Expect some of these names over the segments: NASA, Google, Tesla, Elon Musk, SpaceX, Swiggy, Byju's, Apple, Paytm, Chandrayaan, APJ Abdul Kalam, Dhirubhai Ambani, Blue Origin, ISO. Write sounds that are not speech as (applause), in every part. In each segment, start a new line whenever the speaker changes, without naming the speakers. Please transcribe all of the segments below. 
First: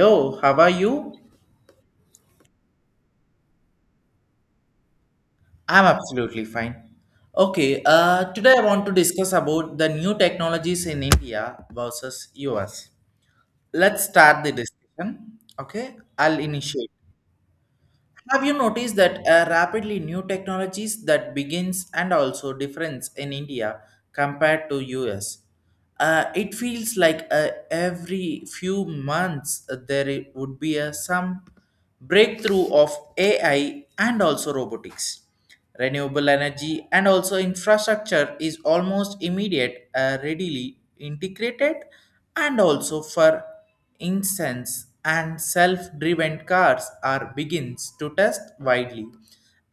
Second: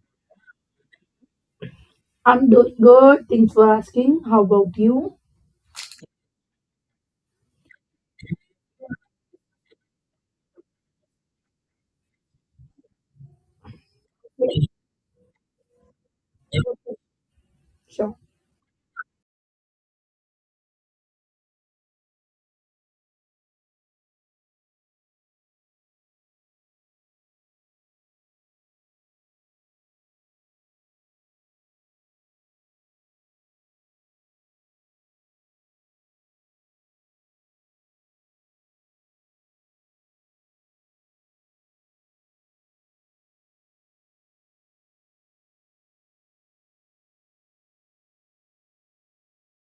Hello, how are you?
I'm doing good. Thanks for asking. How about you?
I'm absolutely fine. Okay, Today I want to discuss about the new technologies in India versus US. Let's start the discussion. Okay, I'll initiate.
Sure.
Have you noticed that rapidly new technologies that begins and also difference in India compared to US? It feels like every few months there would be some breakthrough of AI and also robotics. Renewable energy and also infrastructure is almost immediate, readily integrated, and also for incense and self-driven cars are begins to test widely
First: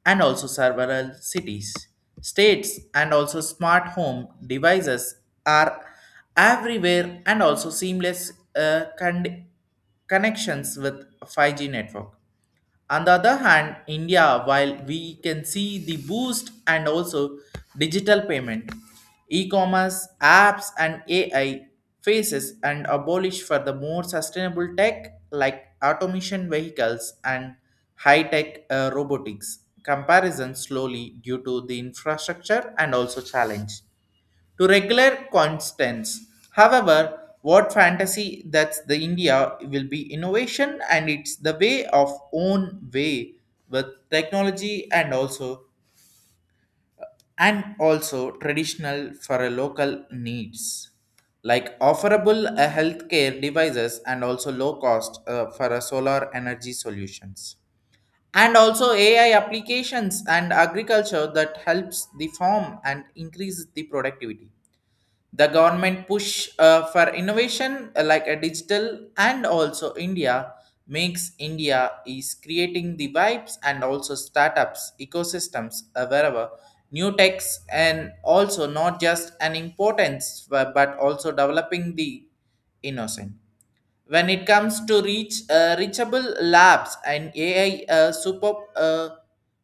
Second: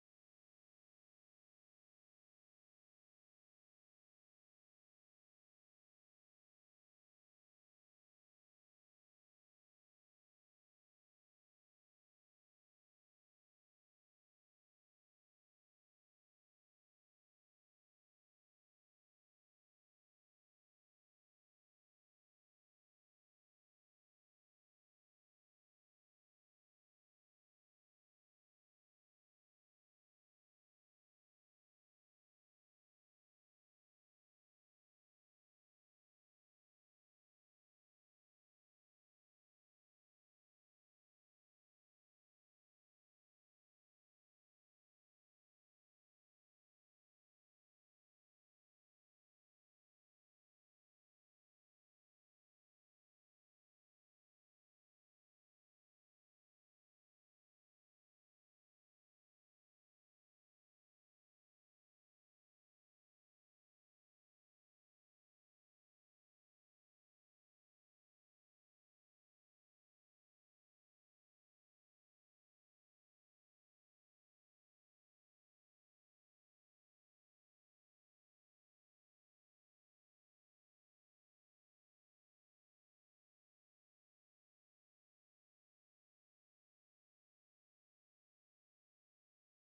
and also several cities, states, and also smart home devices are everywhere and also seamless connections with 5G network. On the other hand, India, while we can see the boost and also digital payment, e-commerce, apps, and AI faces and abolish for the more sustainable tech like automation vehicles and high-tech robotics. Comparison slowly due to the infrastructure and also challenge to regular constants. However, what fantasy that's the India will be innovation and it's the way of own way with technology and also traditional for a local needs like offerable healthcare devices and also low cost for a solar energy solutions and also ai applications and agriculture that helps the farm and increases the productivity. The government push for innovation like a digital and also india makes india is creating the vibes and also startups ecosystems wherever new techs and also not just an importance but also developing the innocent. When it comes to reach reachable labs and AI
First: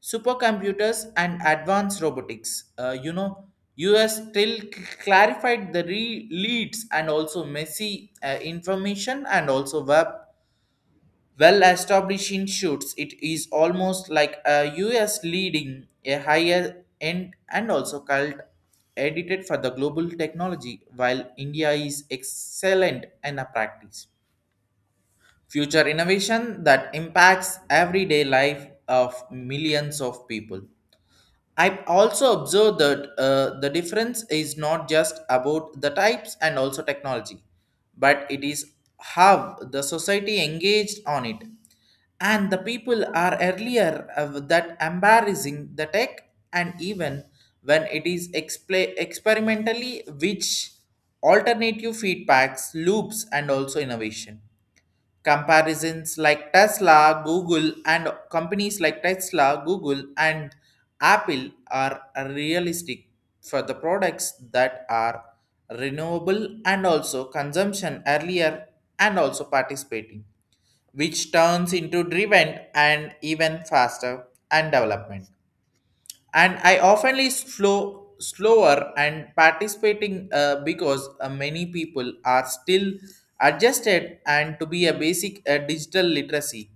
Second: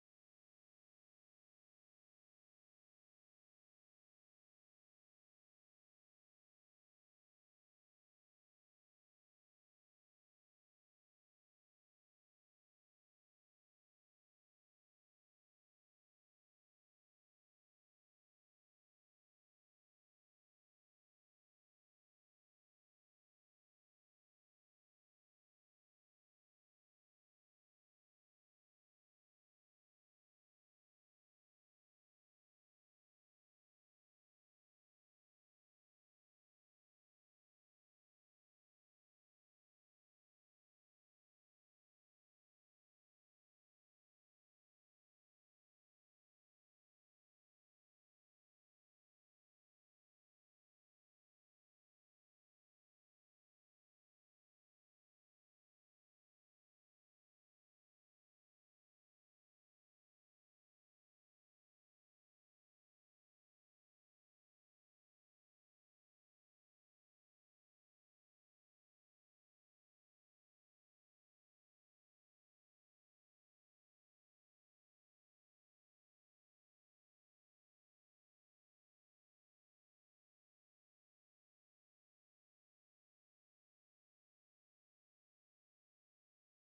supercomputers and advanced robotics. US still clarified the leads and also messy information and also web well establishing shoots. It is almost like a US leading a higher end and also cult edited for the global technology while India is excellent in a practice. Future innovation that impacts everyday life of millions of people. I also observe that the difference is not just about the types and also technology, but it is how the society engaged on it. And the people are earlier of that embarrassing the tech and even when it is expla experimentally which alternative feedbacks, loops and also innovation. Comparisons like Tesla, Google, and Companies like Tesla, Google, and Apple are realistic for the products that are renewable and also consumption earlier and also participating, which turns into driven and even faster and development and I oftenly slow slower and participating because many people are still adjusted and to be a basic digital literacy,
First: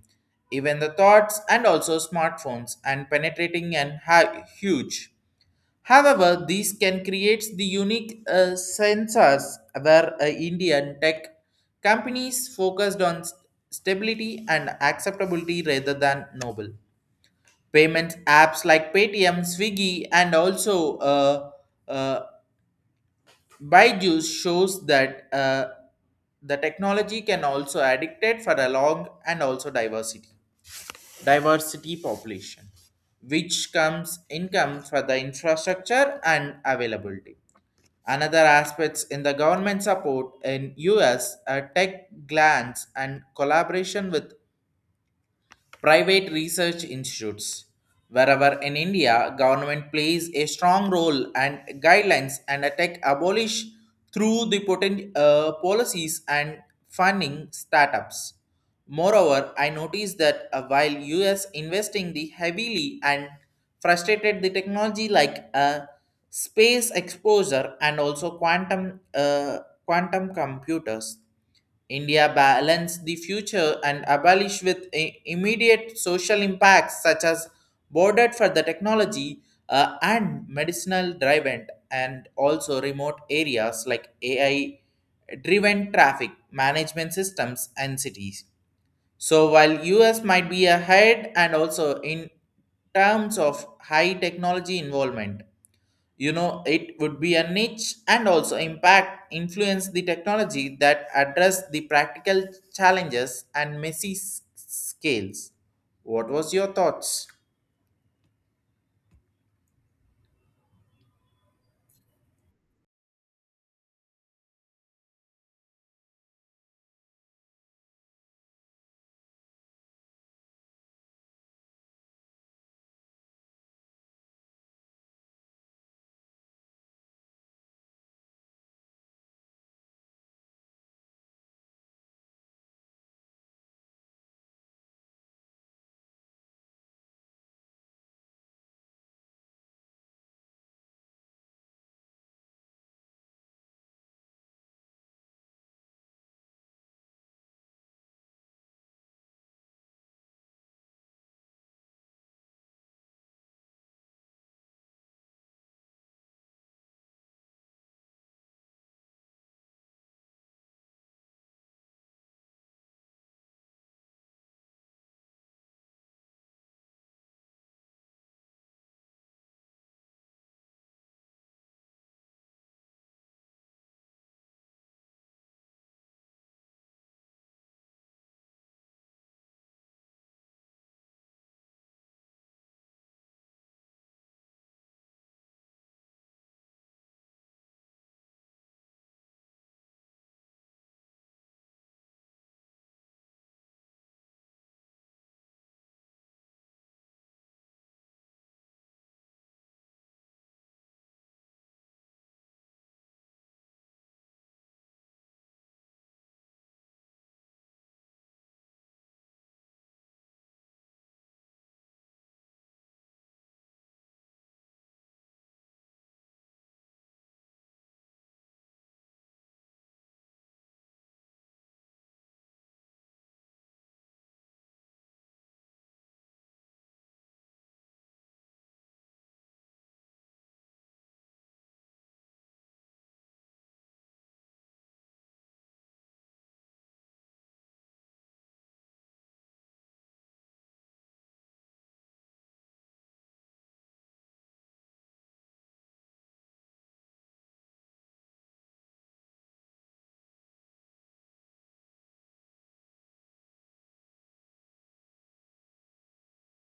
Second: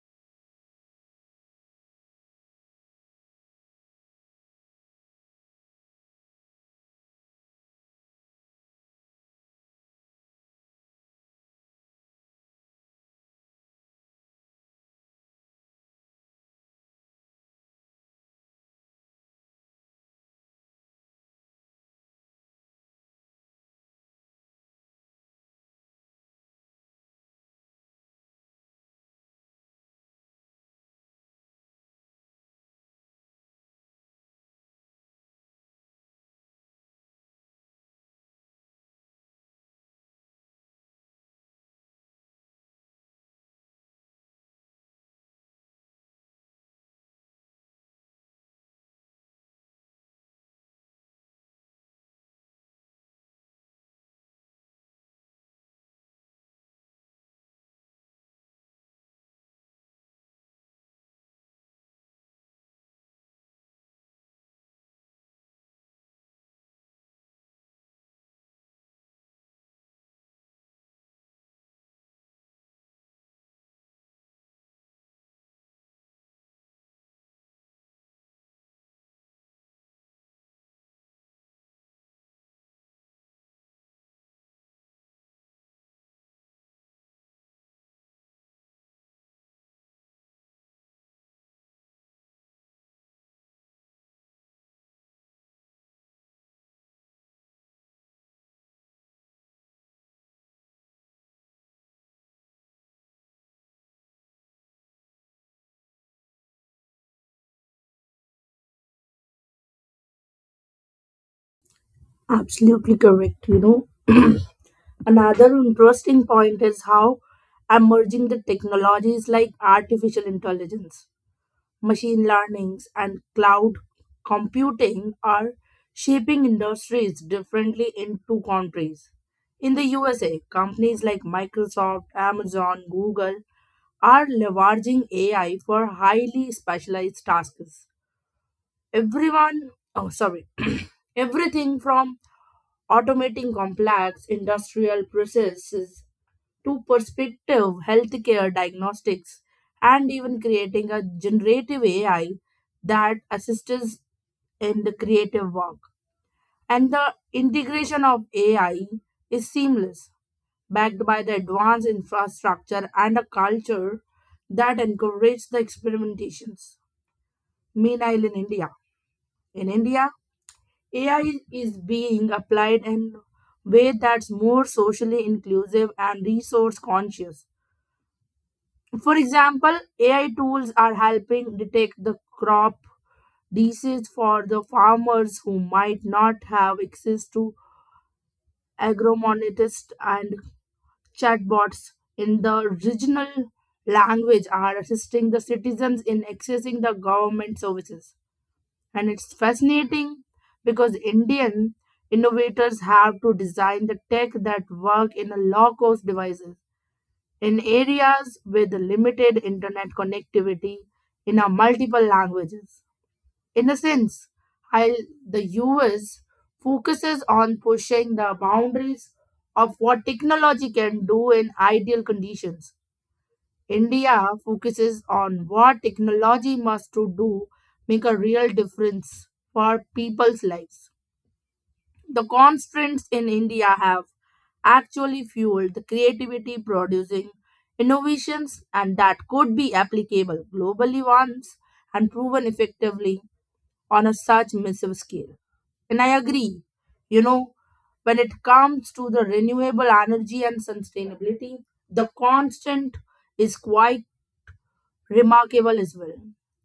even the thoughts and also smartphones and penetrating and huge. However these can create the unique sensors where indian tech companies focused on stability and acceptability rather than noble. Payment apps like Paytm, Swiggy, and also uh, Byju's shows that the technology can also addicted for a long and also diversity population, which comes income for the infrastructure and availability. Another aspects in the government support in US are tech grants and collaboration with private research institutes. Wherever in India, government plays a strong role and guidelines and attack abolish through the potent policies and funding startups. Moreover, I noticed that while US investing the heavily and frustrated the technology like space exposure and also quantum computers. India balance the future and abolish with immediate social impacts such as bordered for the technology, and medicinal driven and also remote areas like AI driven traffic management systems and cities. So while US might be ahead and also in terms of high technology involvement, you know it would be a niche and also impact influence the technology that address the practical challenges and messy scales. What was your thoughts?
Absolutely correct. You know, (clears throat) another interesting point is how emerging the technologies like artificial intelligence, machine learnings, and cloud computing are shaping industries differently in two countries. In the USA, companies like Microsoft, Amazon, Google are leveraging AI for highly specialized tasks. Everyone, oh, sorry, (clears throat) everything from automating complex industrial processes to perspective healthcare diagnostics and even creating a generative AI that assists in the creative work. And the integration of AI is seamless, backed by the advanced infrastructure and a culture that encourages the experimentations. Meanwhile, in India, AI is being applied in a way that's more socially inclusive and resource conscious. For example, AI tools are helping detect the crop disease for the farmers who might not have access to agronomists, and chatbots in the regional language are assisting the citizens in accessing the government services. And it's fascinating because Indian innovators have to design the tech that work in a low cost devices, in areas with limited internet connectivity, in a multiple languages. In a sense, while the US focuses on pushing the boundaries of what technology can do in ideal conditions, India focuses on what technology must to do make a real difference for people's lives. The constraints in India have actually fueled the creativity producing innovations and that could be applicable globally once and proven effectively on a such massive scale. And I agree, you know, when it comes to the renewable energy and sustainability, the constant is quite remarkable as well.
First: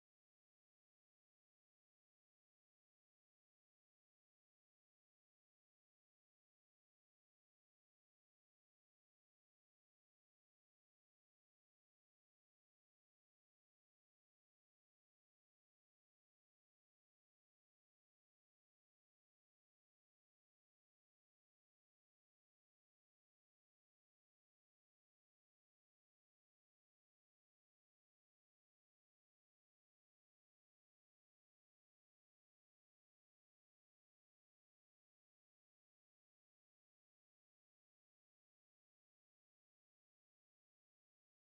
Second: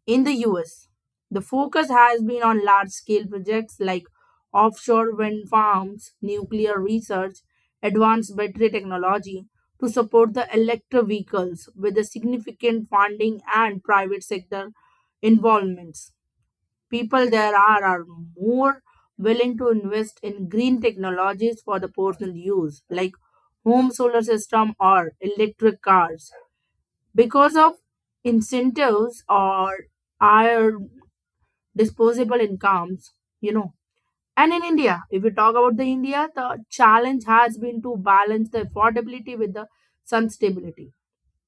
In the US, the focus has been on large scale projects like offshore wind farms, nuclear research, advanced battery technology to support the electric vehicles with a significant funding and private sector involvements. People there are more willing to invest in green technologies for the personal use like home solar system or electric cars because of incentives or our disposable incomes, you know. And in India, if we talk about the India, the challenge has been to balance the affordability with the sun stability.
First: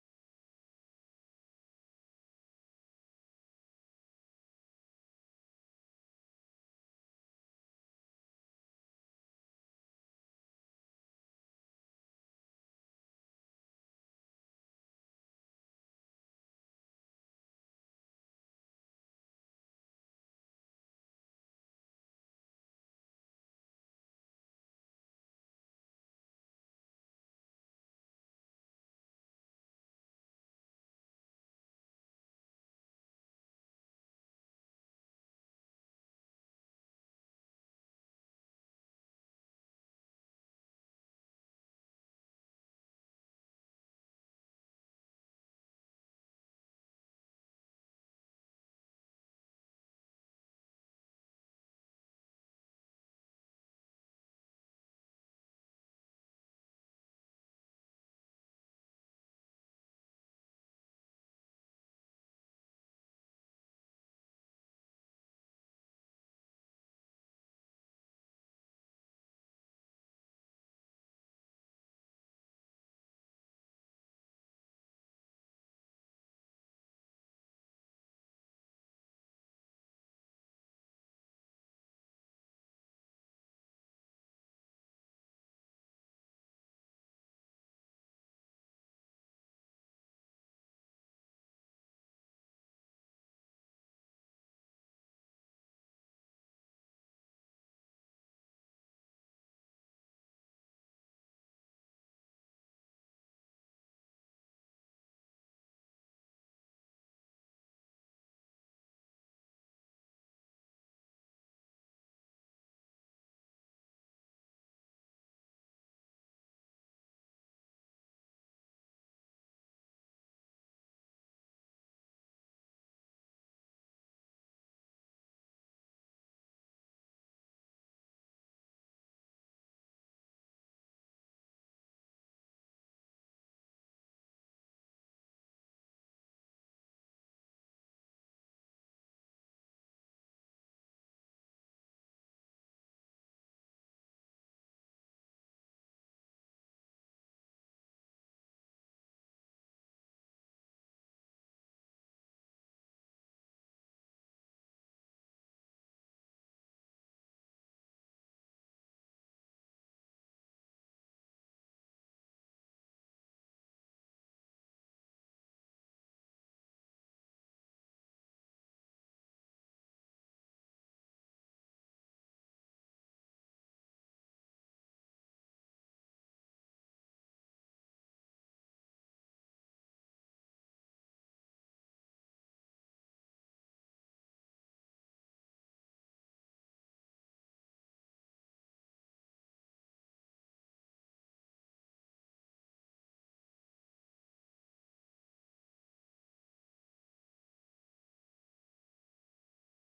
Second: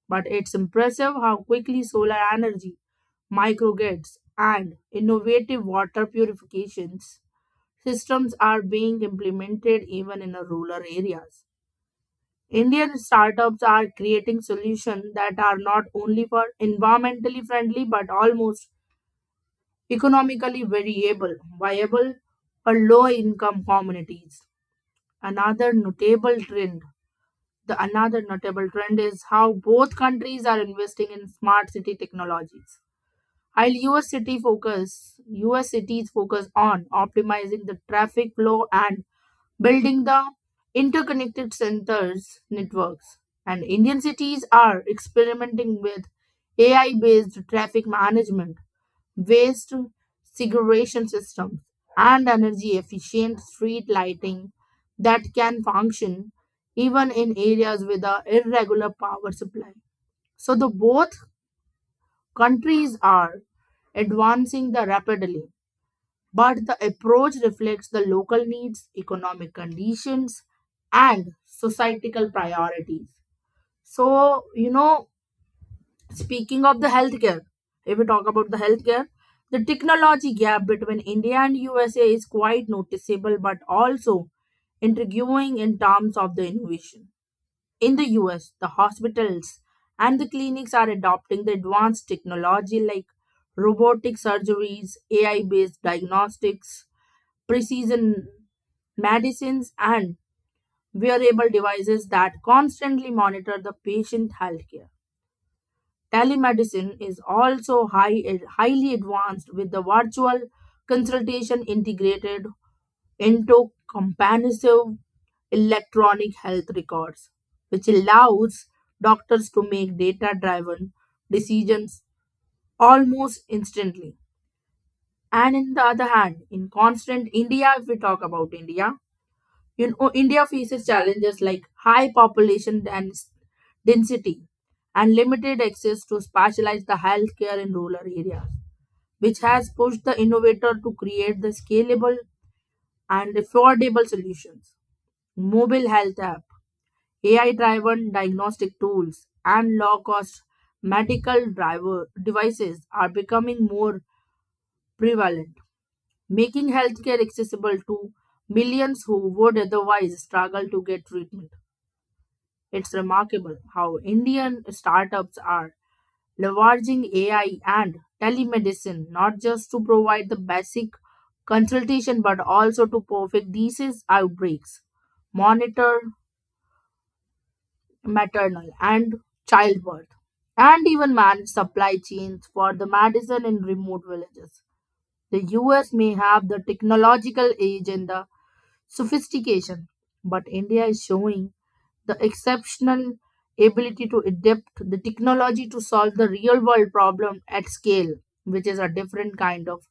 But it's impressive how quickly solar energy, microgrids, and innovative water purifications systems are being implemented even in the rural areas. Indian startups are creating solutions that are not only for environmentally friendly but almost economically viable for low income communities. Another notable trend, the another notable trend is how both countries are investing in smart city technologies. While US city focus, US cities focus on optimizing the traffic flow and building the interconnected centers networks. And Indian cities are experimenting with AI based traffic management, waste segregation systems, and energy efficient street lighting that can function even in areas with a irregular power supply. So the both countries are advancing the rapidly, but the approach reflects the local needs, economic conditions, and societal priorities. So, you know, speaking of the healthcare, if we talk about the healthcare, the technology gap between India and USA is quite noticeable but also intriguing in terms of the innovation. In the US, the hospitals and the clinics are adopting the advanced technology like robotic surgeries, AI based diagnostics, precision medicines, and wearable devices that constantly monitor the patient healthcare. Telemedicine is also highly advanced with the virtual consultation integrated into comprehensive electronic health records, which allows doctors to make data driven decisions almost instantly. And on the other hand, in constant India, if we talk about India, you know, India faces challenges like density and limited access to specialized the healthcare in rural areas, which has pushed the innovator to create the scalable and affordable solutions. Mobile health app, AI-driven diagnostic tools, and low-cost medical driver devices are becoming more prevalent, making healthcare accessible to millions who would otherwise struggle to get treatment. It's remarkable how Indian startups are leveraging AI and telemedicine not just to provide the basic consultation but also to perfect disease outbreaks, monitor maternal and childbirth, and even manage supply chains for the medicine in remote villages. The US may have the technological age and the sophistication, but India is showing the exceptional ability to adapt the technology to solve the real world problem at scale, which is a different kind of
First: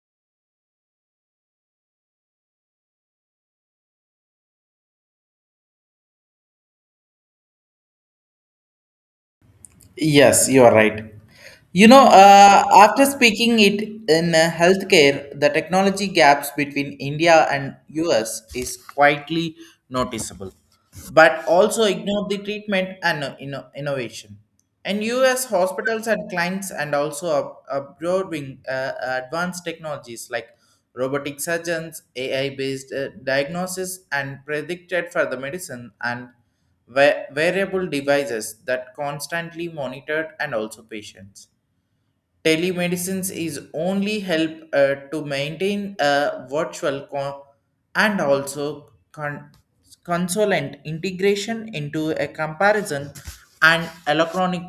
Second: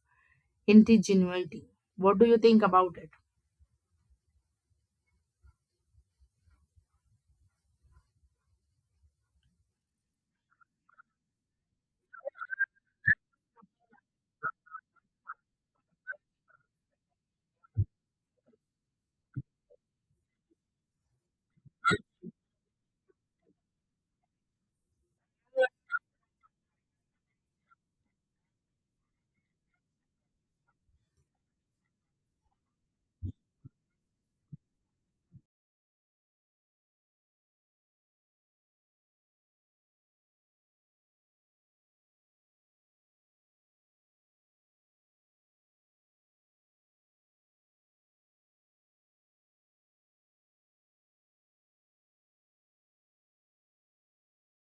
ingenuity. What do you think about it?
Yes, you are right. After speaking it in healthcare, the technology gaps between India and US is quietly noticeable, but also ignore the treatment and innovation. And US hospitals and clients and also absorbing advanced technologies like robotic surgeons, AI-based diagnosis, and predicted for the medicine and wearable devices that constantly monitored and also patients. Telemedicine is only help to maintain a virtual and also con- consolent integration into a comparison and electronic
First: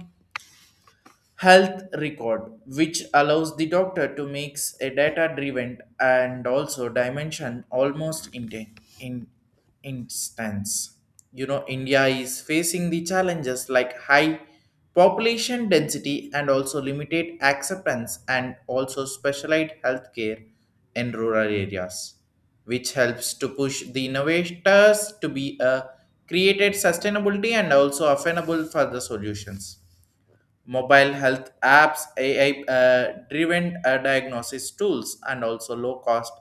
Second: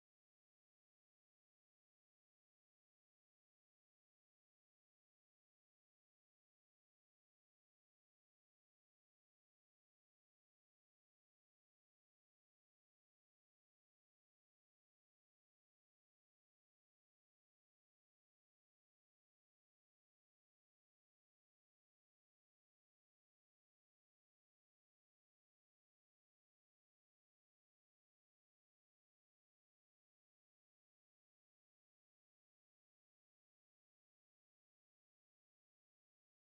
health record which allows the doctor to mix a data driven and also dimension almost in instance. You know, india is facing the challenges like high population density and also limited acceptance and also specialized healthcare in rural areas, which helps to push the innovators to be a created sustainability and also affordable for the solutions. Mobile health apps, AI driven diagnosis tools, and also low cost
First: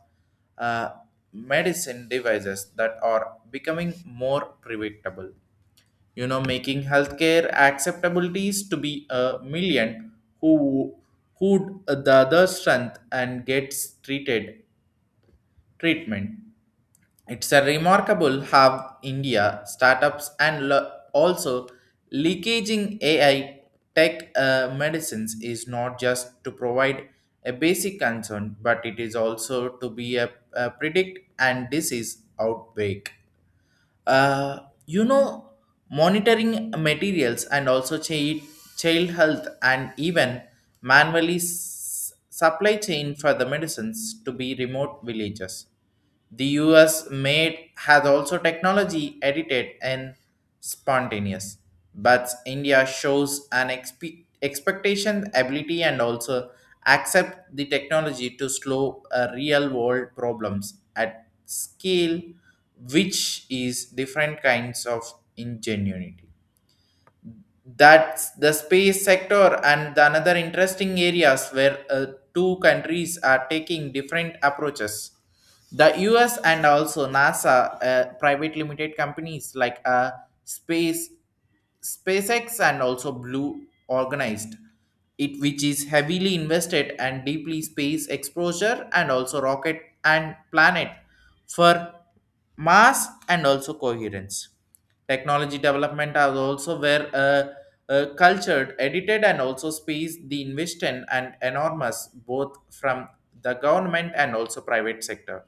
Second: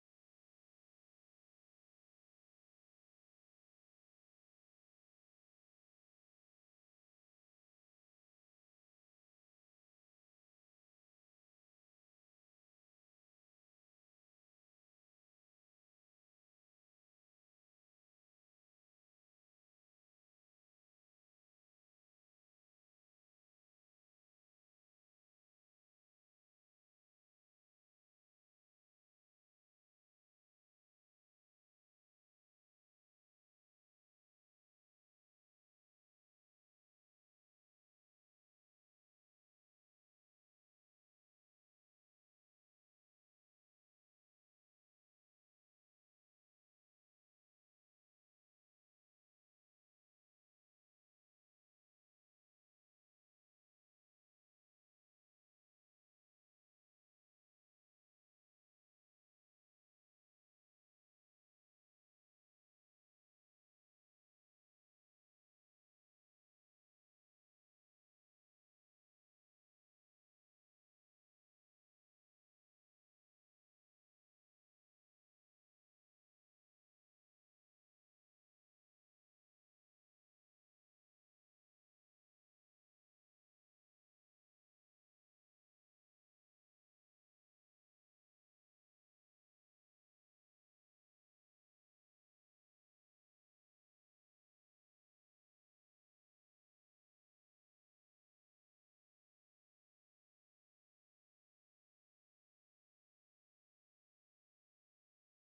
uh, medicine devices that are becoming more predictable. You know, making healthcare acceptabilities to be a million who who the other strength and gets treated treatment. It's a remarkable how India startups and also leakaging AI tech medicines is not just to provide a basic concern, but it is also to be a predict and disease outbreak. uh, you know Monitoring materials and also child health and even manually supply chain for the medicines to be remote villages. The us made has also technology edited and spontaneous, but india shows an expectation ability and also accept the technology to slow real world problems at scale, which is different kinds of ingenuity. That's the space sector and the another interesting areas where two countries are taking different approaches. The US and also NASA, private limited companies like Space SpaceX and also Blue organized it, which is heavily invested and deeply space exposure and also rocket and planet for mass and also coherence. Technology development are also where cultured, edited, and also space the investment and enormous both from the government and also private sector.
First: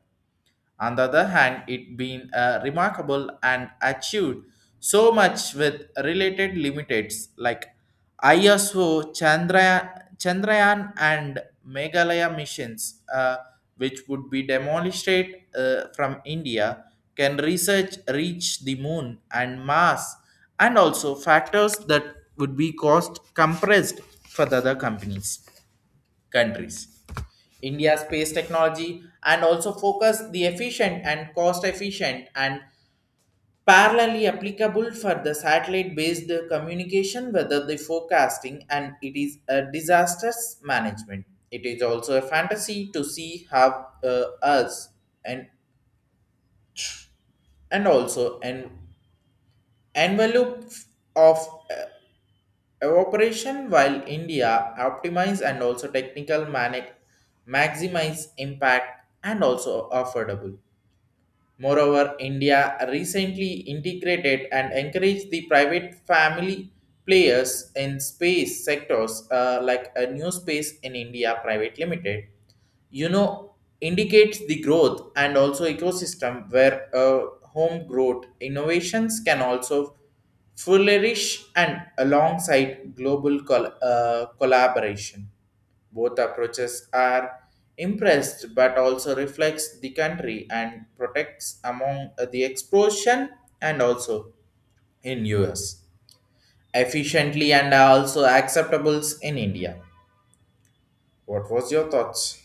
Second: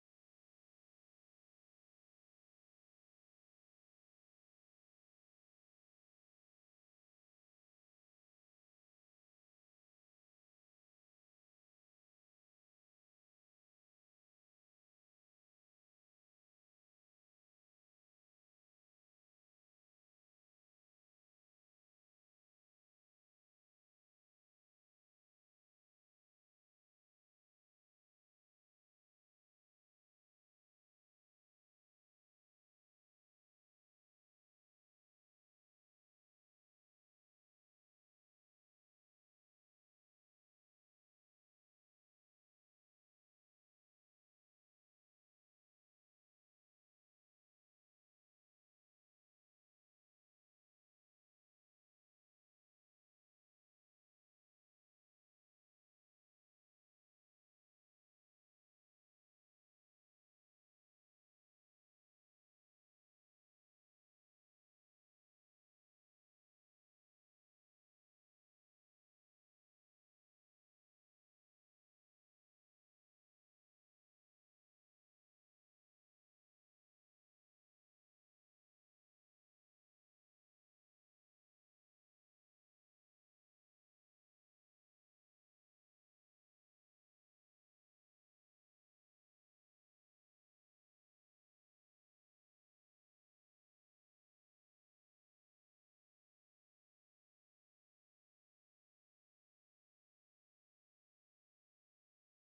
On the other hand, it been remarkable and achieved so much with related limits like ISO, Chandrayaan and Meghalaya missions, which would be demonstrated from India, can research reach the moon and Mars, and also factors that would be cost compressed for the other companies countries. India's space technology and also focus the efficient and cost efficient and parallelly applicable for the satellite based communication whether the forecasting and it is a disasters management. It is also a fantasy to see how us and and also an envelope of uh, evaporation while india optimize and also technical manic maximize impact and also affordable. Moreover, India recently integrated and encouraged the private family players in space sectors like a new space in India Private Limited. You know, indicates the growth and also ecosystem where home growth innovations can also flourish and alongside global collaboration. Both approaches are impressed but also reflects the country and protects among the explosion and also in us efficiently and are also acceptables in india. What was your thoughts?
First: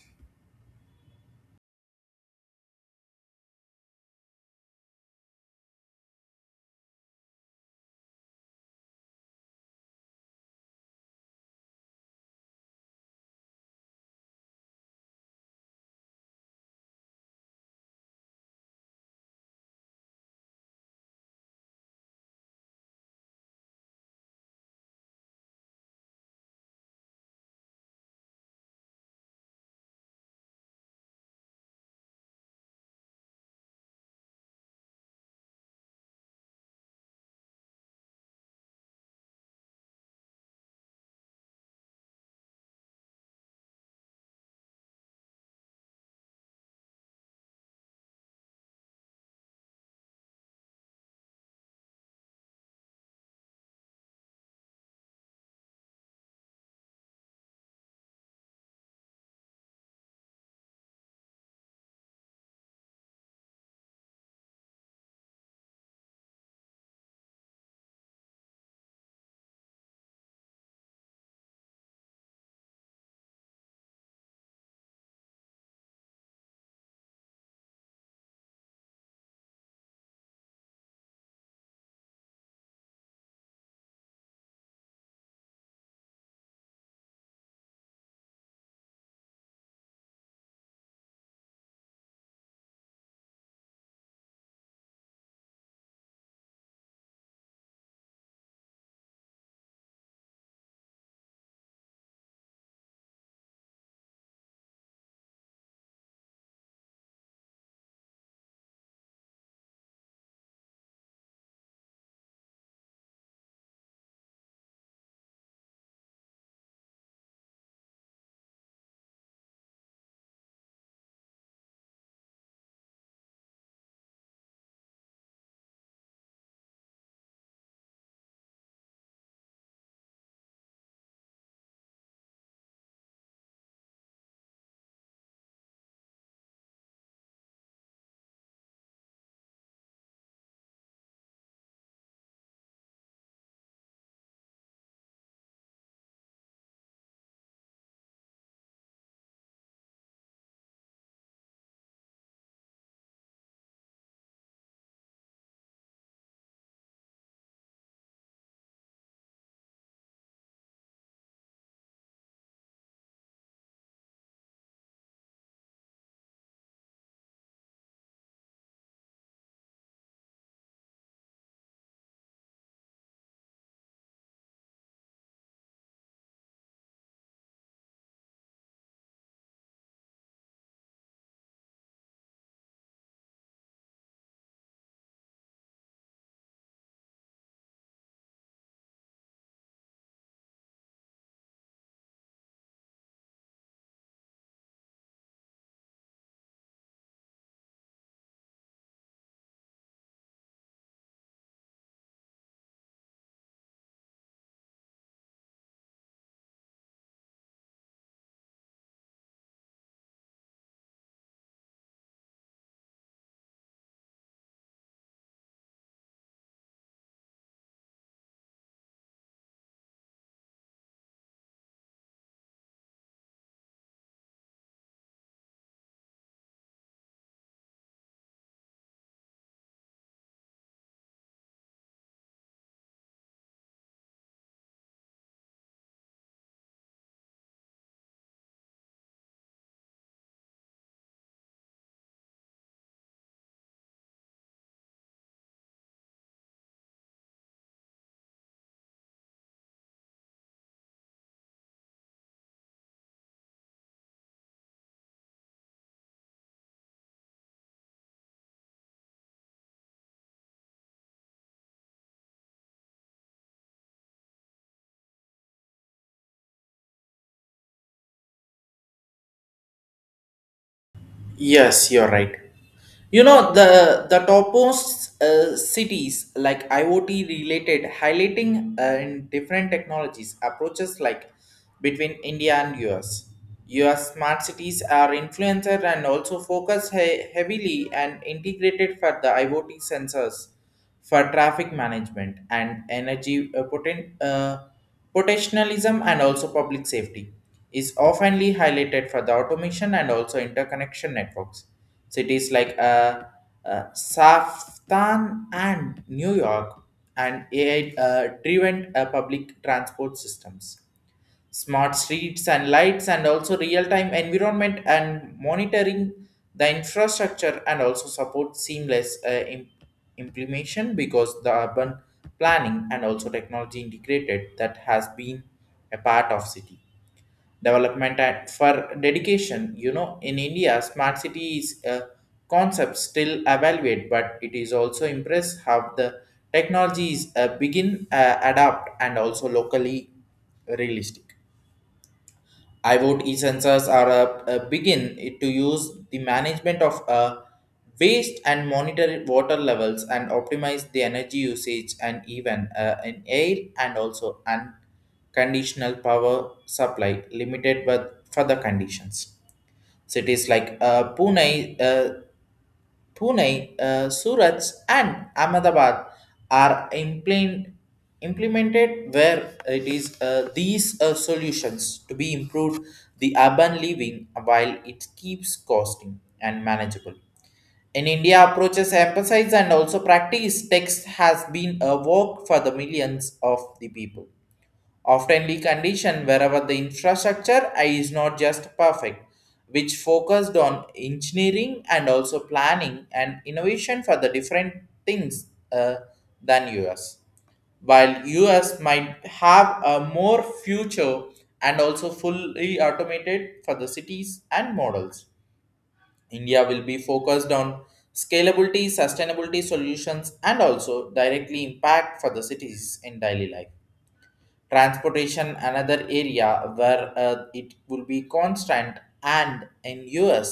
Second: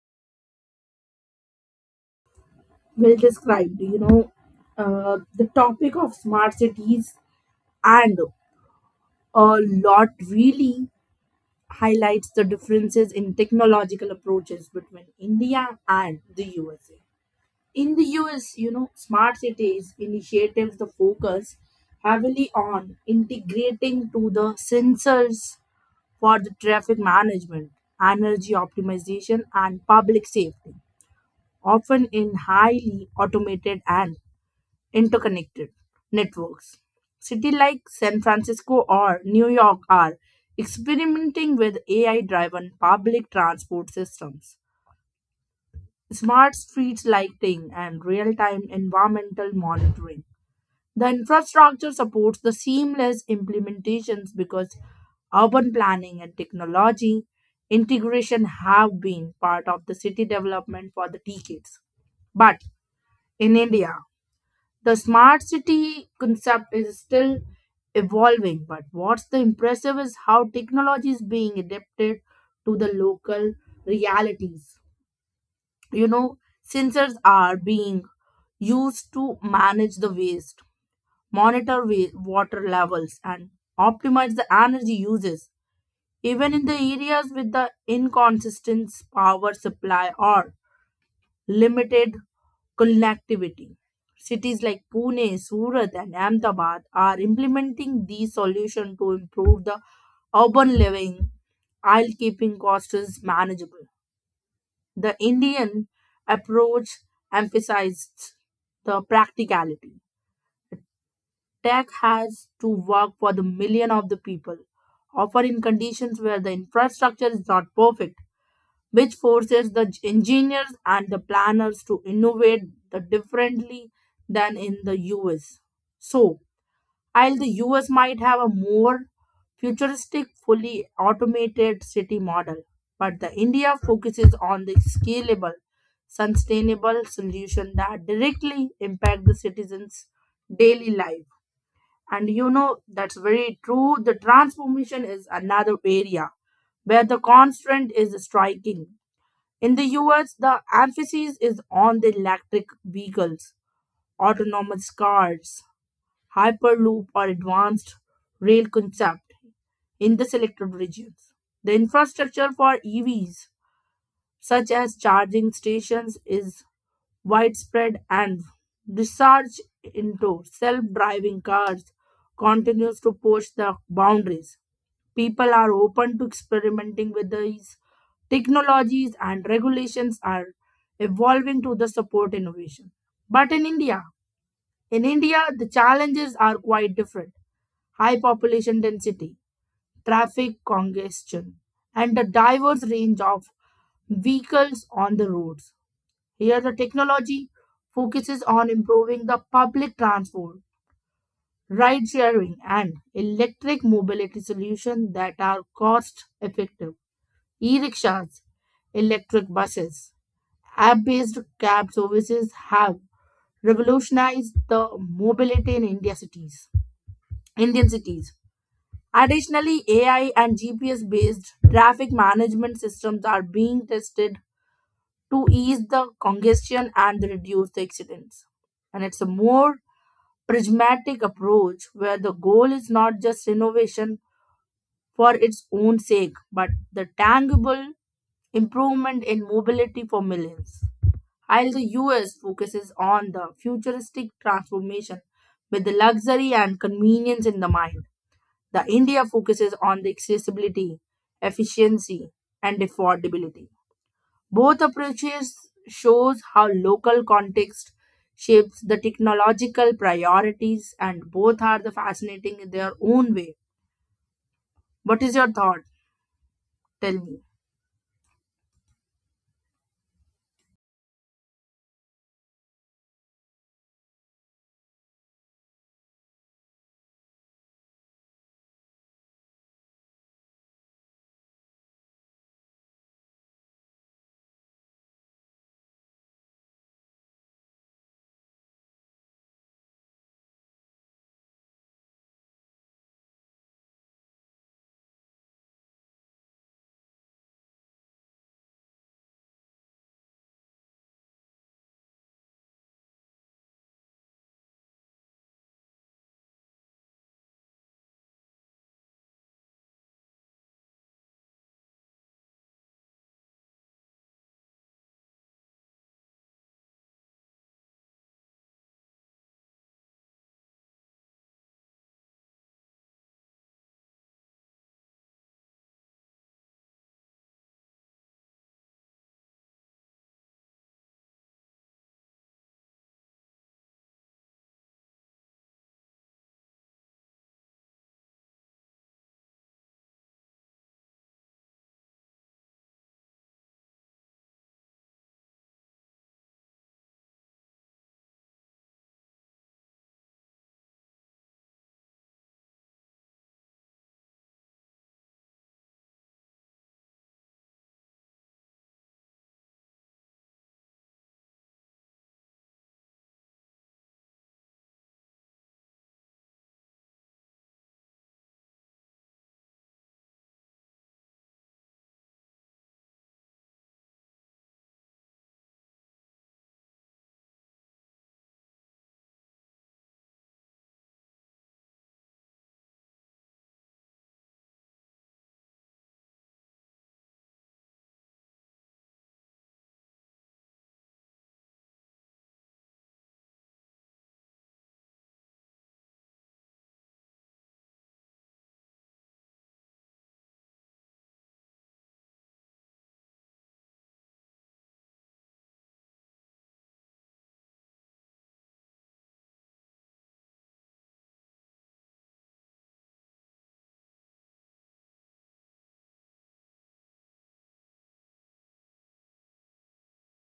Well described, you know, the topic of smart cities and a lot really highlights the differences in technological approaches between India and the USA. In the US, you know, smart cities initiatives the focus heavily on integrating to the sensors for the traffic management, energy optimization and public safety, often in highly automated and interconnected networks. Cities like San Francisco or New York are experimenting with AI driven public transport systems, smart streets lighting, and real time environmental monitoring. The infrastructure supports the seamless implementations because urban planning and technology integration have been part of the city development for the decades. But in India, the smart city concept is still evolving, but what's the impressive is how technology is being adapted to the local realities. You know, sensors are being used to manage the waste, water levels, and optimize the energy uses, even in the areas with the inconsistent power supply or limited connectivity. Cities like Pune, Surat, and Ahmedabad are implementing these solutions to improve the urban living while keeping costs manageable. The Indian approach emphasizes the practicality. Tech has to work for the million of the people, often in conditions where the infrastructure is not perfect, which forces the engineers and the planners to innovate the differently than in the US. So, while the US might have a more futuristic, fully automated city model, but the India focuses on the scalable, sustainable solution that directly impact the citizens' daily life. And you know that's very true. The transformation is another area where the constraint is striking. In the US, the emphasis is on the electric vehicles, autonomous cars, hyperloop, or advanced rail concept in the selected regions. The infrastructure for EVs, such as charging stations, is widespread and research into self-driving cars continues to push the boundaries. People are open to experimenting with these technologies and regulations are evolving to the support innovation. But in India, the challenges are quite different. High population density, traffic congestion, and a diverse range of vehicles on the roads. Here, the technology focuses on improving the public transport, ride sharing, and electric mobility solutions that are cost effective. E rickshaws, electric buses, app based cab services have revolutionized the mobility in India cities. Indian cities. Additionally, AI and GPS based traffic management systems are being tested to ease the congestion and reduce the accidents. And it's a more pragmatic approach where the goal is not just innovation for its own sake, but the tangible improvement in mobility for millions. While the US focuses on the futuristic transformation with the luxury and convenience in the mind, the India focuses on the accessibility, efficiency, and affordability. Both approaches shows how local context shapes the technological priorities and both are the fascinating in their own way. What is your thought? Tell me.
Yes, you're right. You know, the topmost cities like IoT related, highlighting in different technologies approaches like between India and US. US smart cities are influencer and also focus heavily and integrated for the IoT sensors for traffic management and energy potentialism and also public safety is oftenly highlighted for the automation and also interconnection networks. Cities like Saftan and New York and AI-driven public transport systems, smart streets and lights and also real-time environment and monitoring. The infrastructure and also support seamless implementation because the urban planning and also technology integrated that has been a part of city development and for dedication. You know, in india smart city is a concept still evaluate, but it is also impressed how the technologies begin adapt and also locally realistic. I vote e-sensors are a begin to use the management of waste and monitor water levels and optimize the energy usage and even in air and also unconditional power supply limited with further conditions. Cities like Pune, Surat, and Ahmedabad are implemented where it is these solutions to be improved the urban living while it keeps costing and manageable. In India, approaches emphasize and also practice text has been a work for the millions of the people oftenly conditioned wherever the infrastructure I is not just perfect, which focused on engineering and also planning and innovation for the different things uh, than US. While US might have a more future and also fully automated for the cities and models, India will be focused on scalability, sustainability solutions, and also directly impact for the cities in daily life. Transportation another area where it will be constant, and in us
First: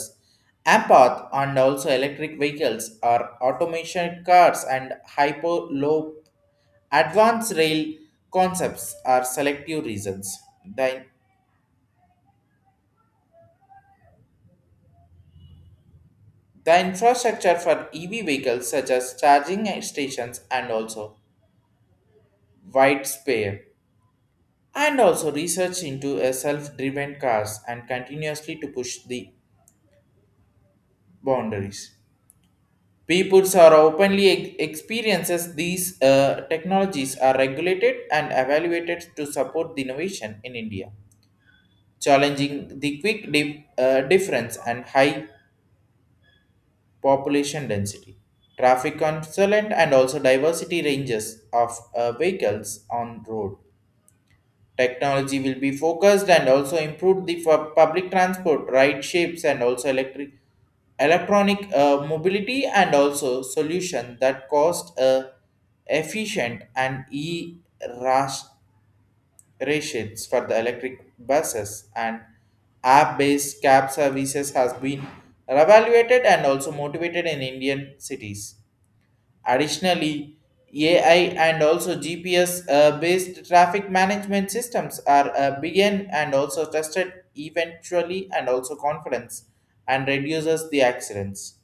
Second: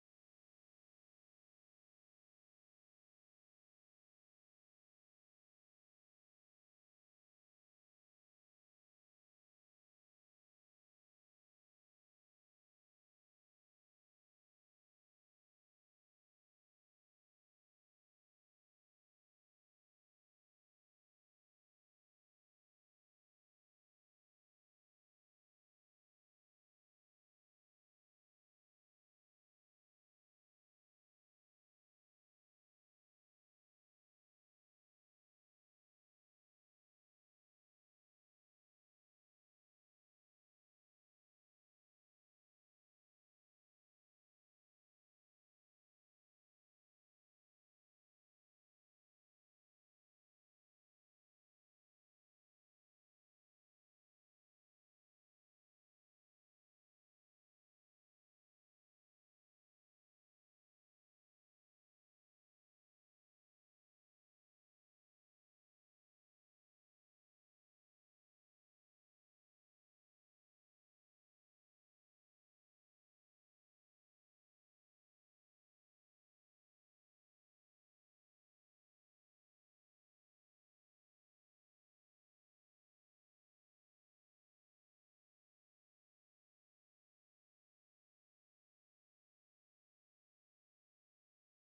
apath and also electric vehicles are automation cars and hyper low advanced rail concepts are selective reasons. the, the infrastructure for ev vehicles such as charging stations and also wide spare and also research into a self-driven cars and continuously to push the boundaries. Peoples are openly experiences these technologies are regulated and evaluated to support the innovation in India, challenging the quick difference and high population density. Traffic consultant and also diversity ranges of vehicles on road. Technology will be focused and also improve the public transport, ride shapes, and also electric electronic mobility and also solution that cost efficient and e rash- rations for the electric buses and app-based cab services has been evaluated and also motivated in Indian cities. Additionally, AI and also GPS based traffic management systems are begin and also tested eventually and also confidence and reduces the accidents.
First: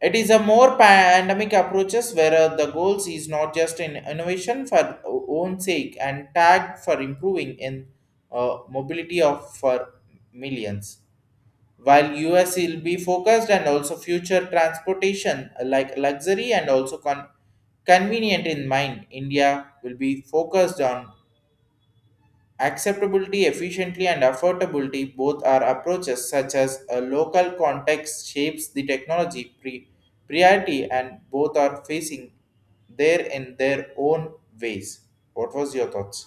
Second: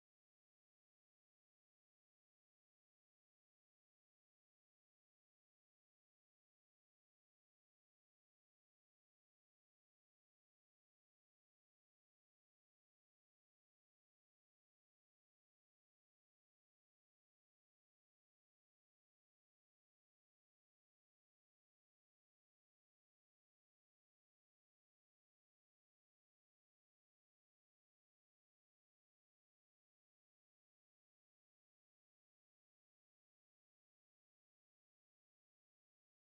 It is a more pandemic approaches where the goals is not just in innovation for own sake and tag for improving in mobility of for millions. While us will be focused and also future transportation like luxury and also convenient in mind, india will be focused on acceptability, efficiently, and affordability. Both are approaches such as a local context shapes the technology priority and both are facing there in their own ways. What was your thoughts?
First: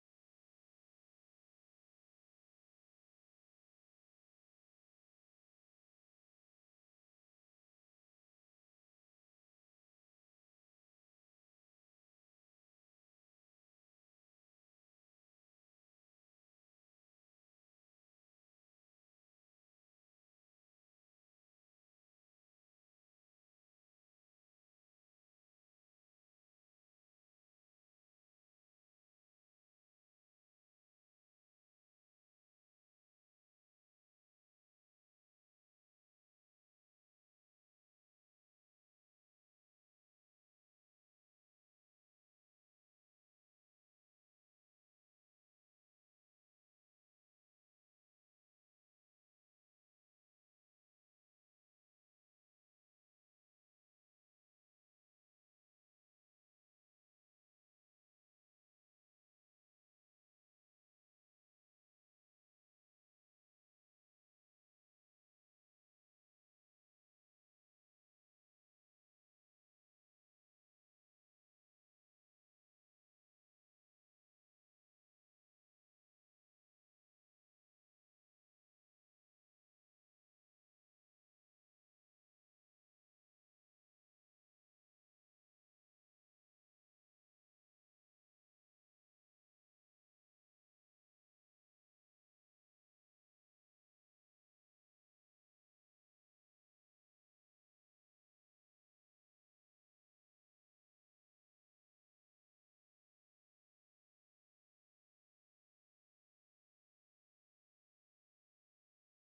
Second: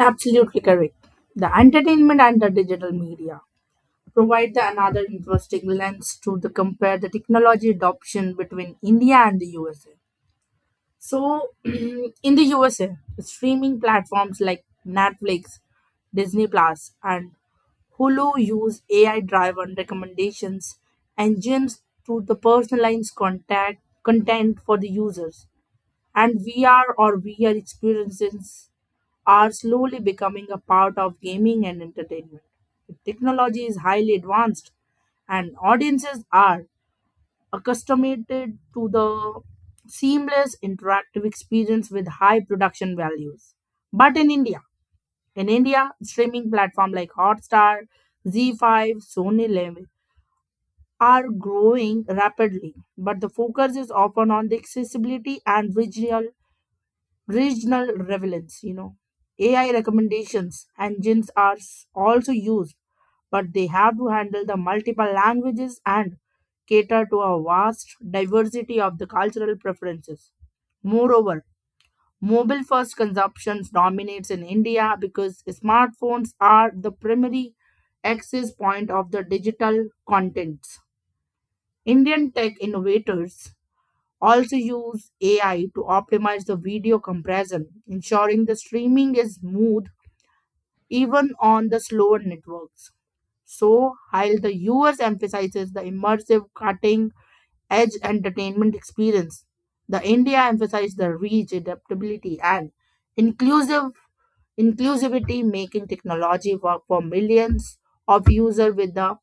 Absolutely correct. The entertainment and the digital media provide the another interesting lens to the compare the technology adoption between India and the USA. So, (clears throat) in the USA, streaming platforms like Netflix, Disney Plus, and Hulu use AI driven recommendations engines to the content for the users. And VR experiences are slowly becoming a part of gaming and entertainment. The technology is highly advanced, and audiences are accustomed to the seamless interactive experience with high production values. But in India, streaming platforms like Hotstar, Z5, Sony Live are growing rapidly, but the focus is often on the accessibility and regional relevance. You know, AI recommendations engines are also used, but they have to handle the multiple languages and cater to a vast diversity of the cultural preferences. Moreover, mobile first consumption dominates in India because smartphones are the primary access point of the digital contents. Indian tech innovators also use AI to optimize the video compression, ensuring the streaming is smooth even on the slower networks. So, while the US emphasizes the immersive cutting edge entertainment experience, the India emphasizes the reach, adaptability, and inclusive inclusivity, making technology work for millions of users with the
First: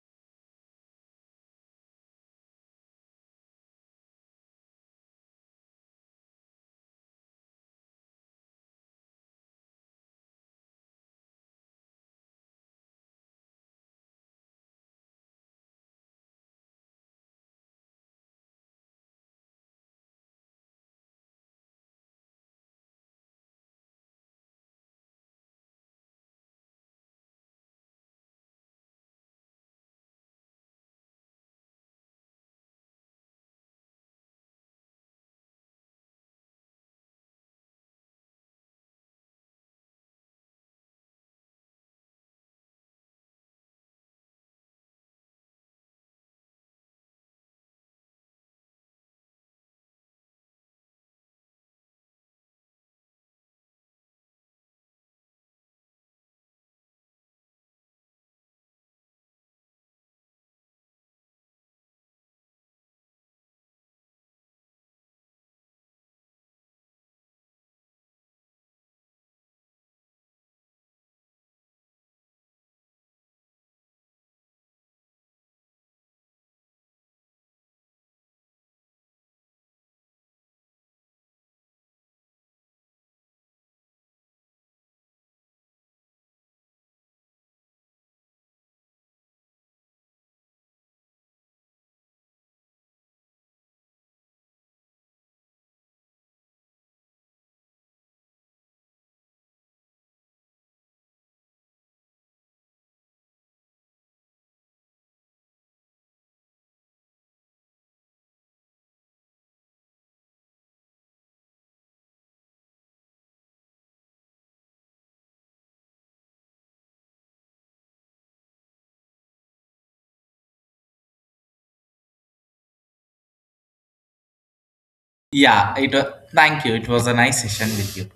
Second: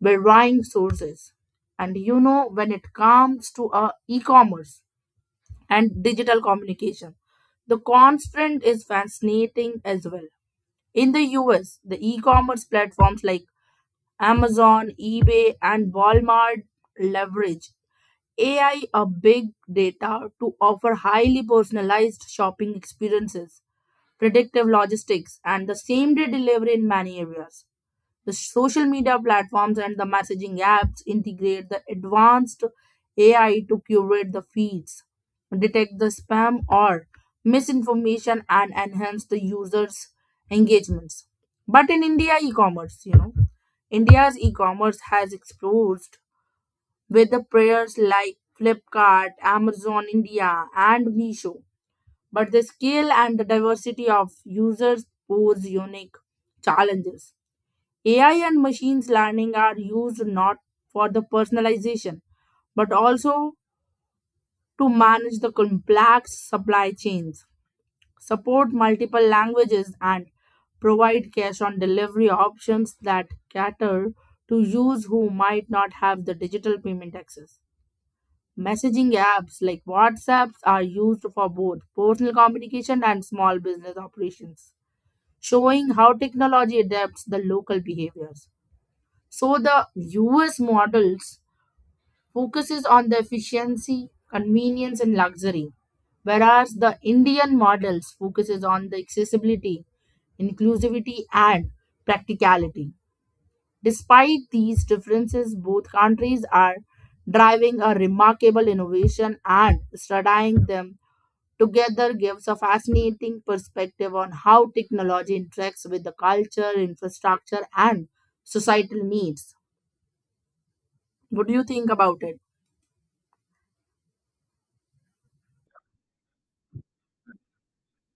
varying sources. And you know, when it comes to e-commerce, and digital communication. The constant is fascinating as well. In the US, the e commerce platforms like Amazon, eBay, and Walmart leverage AI or big data to offer highly personalized shopping experiences, predictive logistics, and the same day delivery in many areas. The social media platforms and the messaging apps integrate the advanced AI to curate the feeds, detect the spam or misinformation, and enhance the users' engagements. But in India, e commerce, you know, India's e commerce has exposed with the players like Flipkart, Amazon India, and Meesho. But the scale and the diversity of users pose unique challenges. AI and machines learning are used not for the personalization, but also to manage the complex supply chains, support multiple languages, and provide cash on delivery options that cater to users who might not have the digital payment access. Messaging apps like WhatsApp are used for both personal communication and small business operations, showing how technology adapts the local behaviors. So the US models focuses on the efficiency, convenience and luxury, whereas the Indian models focuses on the accessibility, inclusivity and practicality. Despite these differences, both countries are driving a remarkable innovation and studying them together gives a fascinating perspective on how technology interacts with the culture, infrastructure and societal needs. What do you think about it?
Yeah, it was, Thank you. It was a nice session with you.